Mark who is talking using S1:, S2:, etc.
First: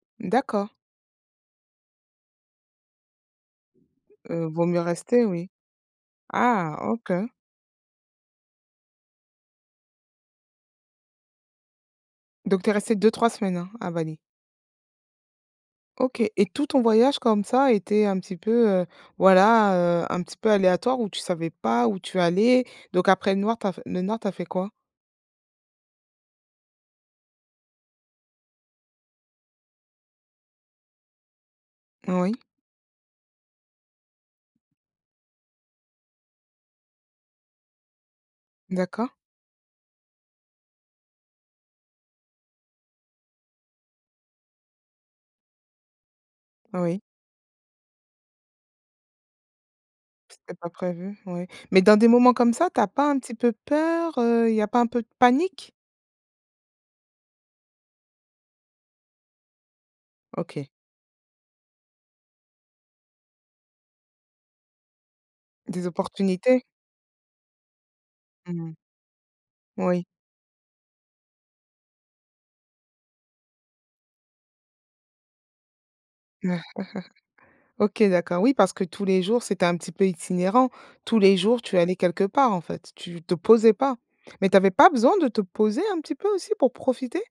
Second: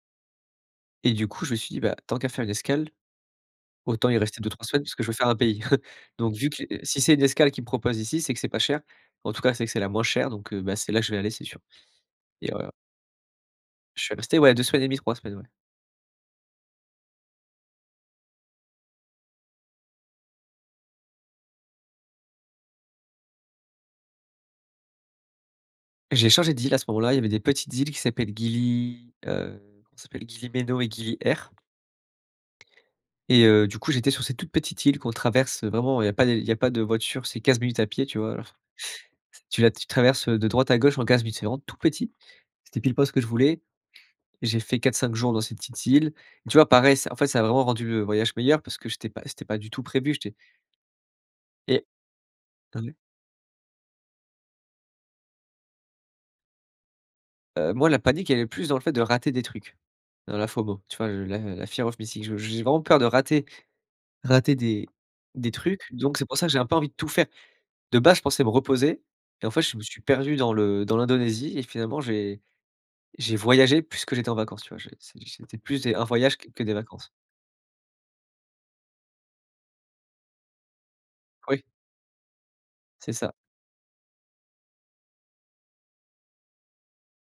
S1: D'accord.
S2: Et du coup, je me suis dit: «Bah, tant qu'à faire une escale, autant y rester
S1: Heu, vaut
S2: 2-3
S1: mieux
S2: semaines puisque je veux
S1: rester
S2: faire un
S1: oui.
S2: pays. Donc vu que
S1: Ah,
S2: si c'est
S1: OK.
S2: une escale qu'ils me proposent ici, c'est que c'est pas cher. En tout cas, c'est que c'est la moins chère, donc heu bah, c'est là que vais aller, c'est sûr» et
S1: Donc tu
S2: voilà.
S1: es restée 2-3 semaines, hein, à
S2: Je suis
S1: Bali?
S2: resté, ouais, 2 semaines et 1/2, 3 semaines ouais.
S1: OK et tout ton voyage comme ça était un petit peu, heu, voilà, heu, un petit peu aléatoire où tu savais pas où tu allais? Donc après le noir, tu as f le nord tu as fait quoi?
S2: J'ai changé d'île à ce moment-là, il y avait des petites îles qui s'appellent Gili heu comment ça s'appellent? Gili Meno et Gili Air.
S1: Oui.
S2: Et heu, du coup j'étais sur ces toutes petites îles qu'on traverse vraiment il y a pas l il y a pas de voiture, c'est 15 minutes à pied tu vois, alors
S1: D'accord.
S2: t tu la tu traverses, heu, de droite à gauche en 15 minutes, c'est vraiment tout petit. C'était pile-poil ce que je voulais et j'ai fait 4-5 jours dans cette petite île et tu vois pareil,
S1: Oui.
S2: ça en fait ça a vraiment rendu, heu, le voyage meilleur parce que j'étais pas c'était pas du tout prévu, j'étais
S1: C'était pas prévu, oui. Mais
S2: Et
S1: dans des moments comme ça,
S2: ah,
S1: tu as
S2: ouais?
S1: pas un petit peu peur, heu, il y a pas un peu de panique?
S2: Heu, moi, la panique elle est plus dans le fait de rater des trucs. Dans la
S1: OK.
S2: FOMO, tu vois, je la la fear of missing, je j'ai vraiment peur de rater rater des des
S1: Des
S2: trucs, donc c'est pour ça que j'ai
S1: opportunités?
S2: un peu envie de tout faire. De base, je pensais me
S1: Mmh mh.
S2: reposer et en fait, je me suis
S1: Oui.
S2: perdu dans le dans l'Indonésie et finalement j'ai j'ai voyagé plus que j'étais en vacances, tu vois, je c'é c'était plus des un voyage que que des vacances.
S1: OK, d'accord, oui, parce que tous les jours c'était un petit peu itinérant. Tous les jours
S2: Oui.
S1: tu allais quelque part en fait?
S2: C'est
S1: Tu
S2: ça.
S1: te posais pas. Mais tu avais pas besoin de te poser un petit peu aussi pour profiter?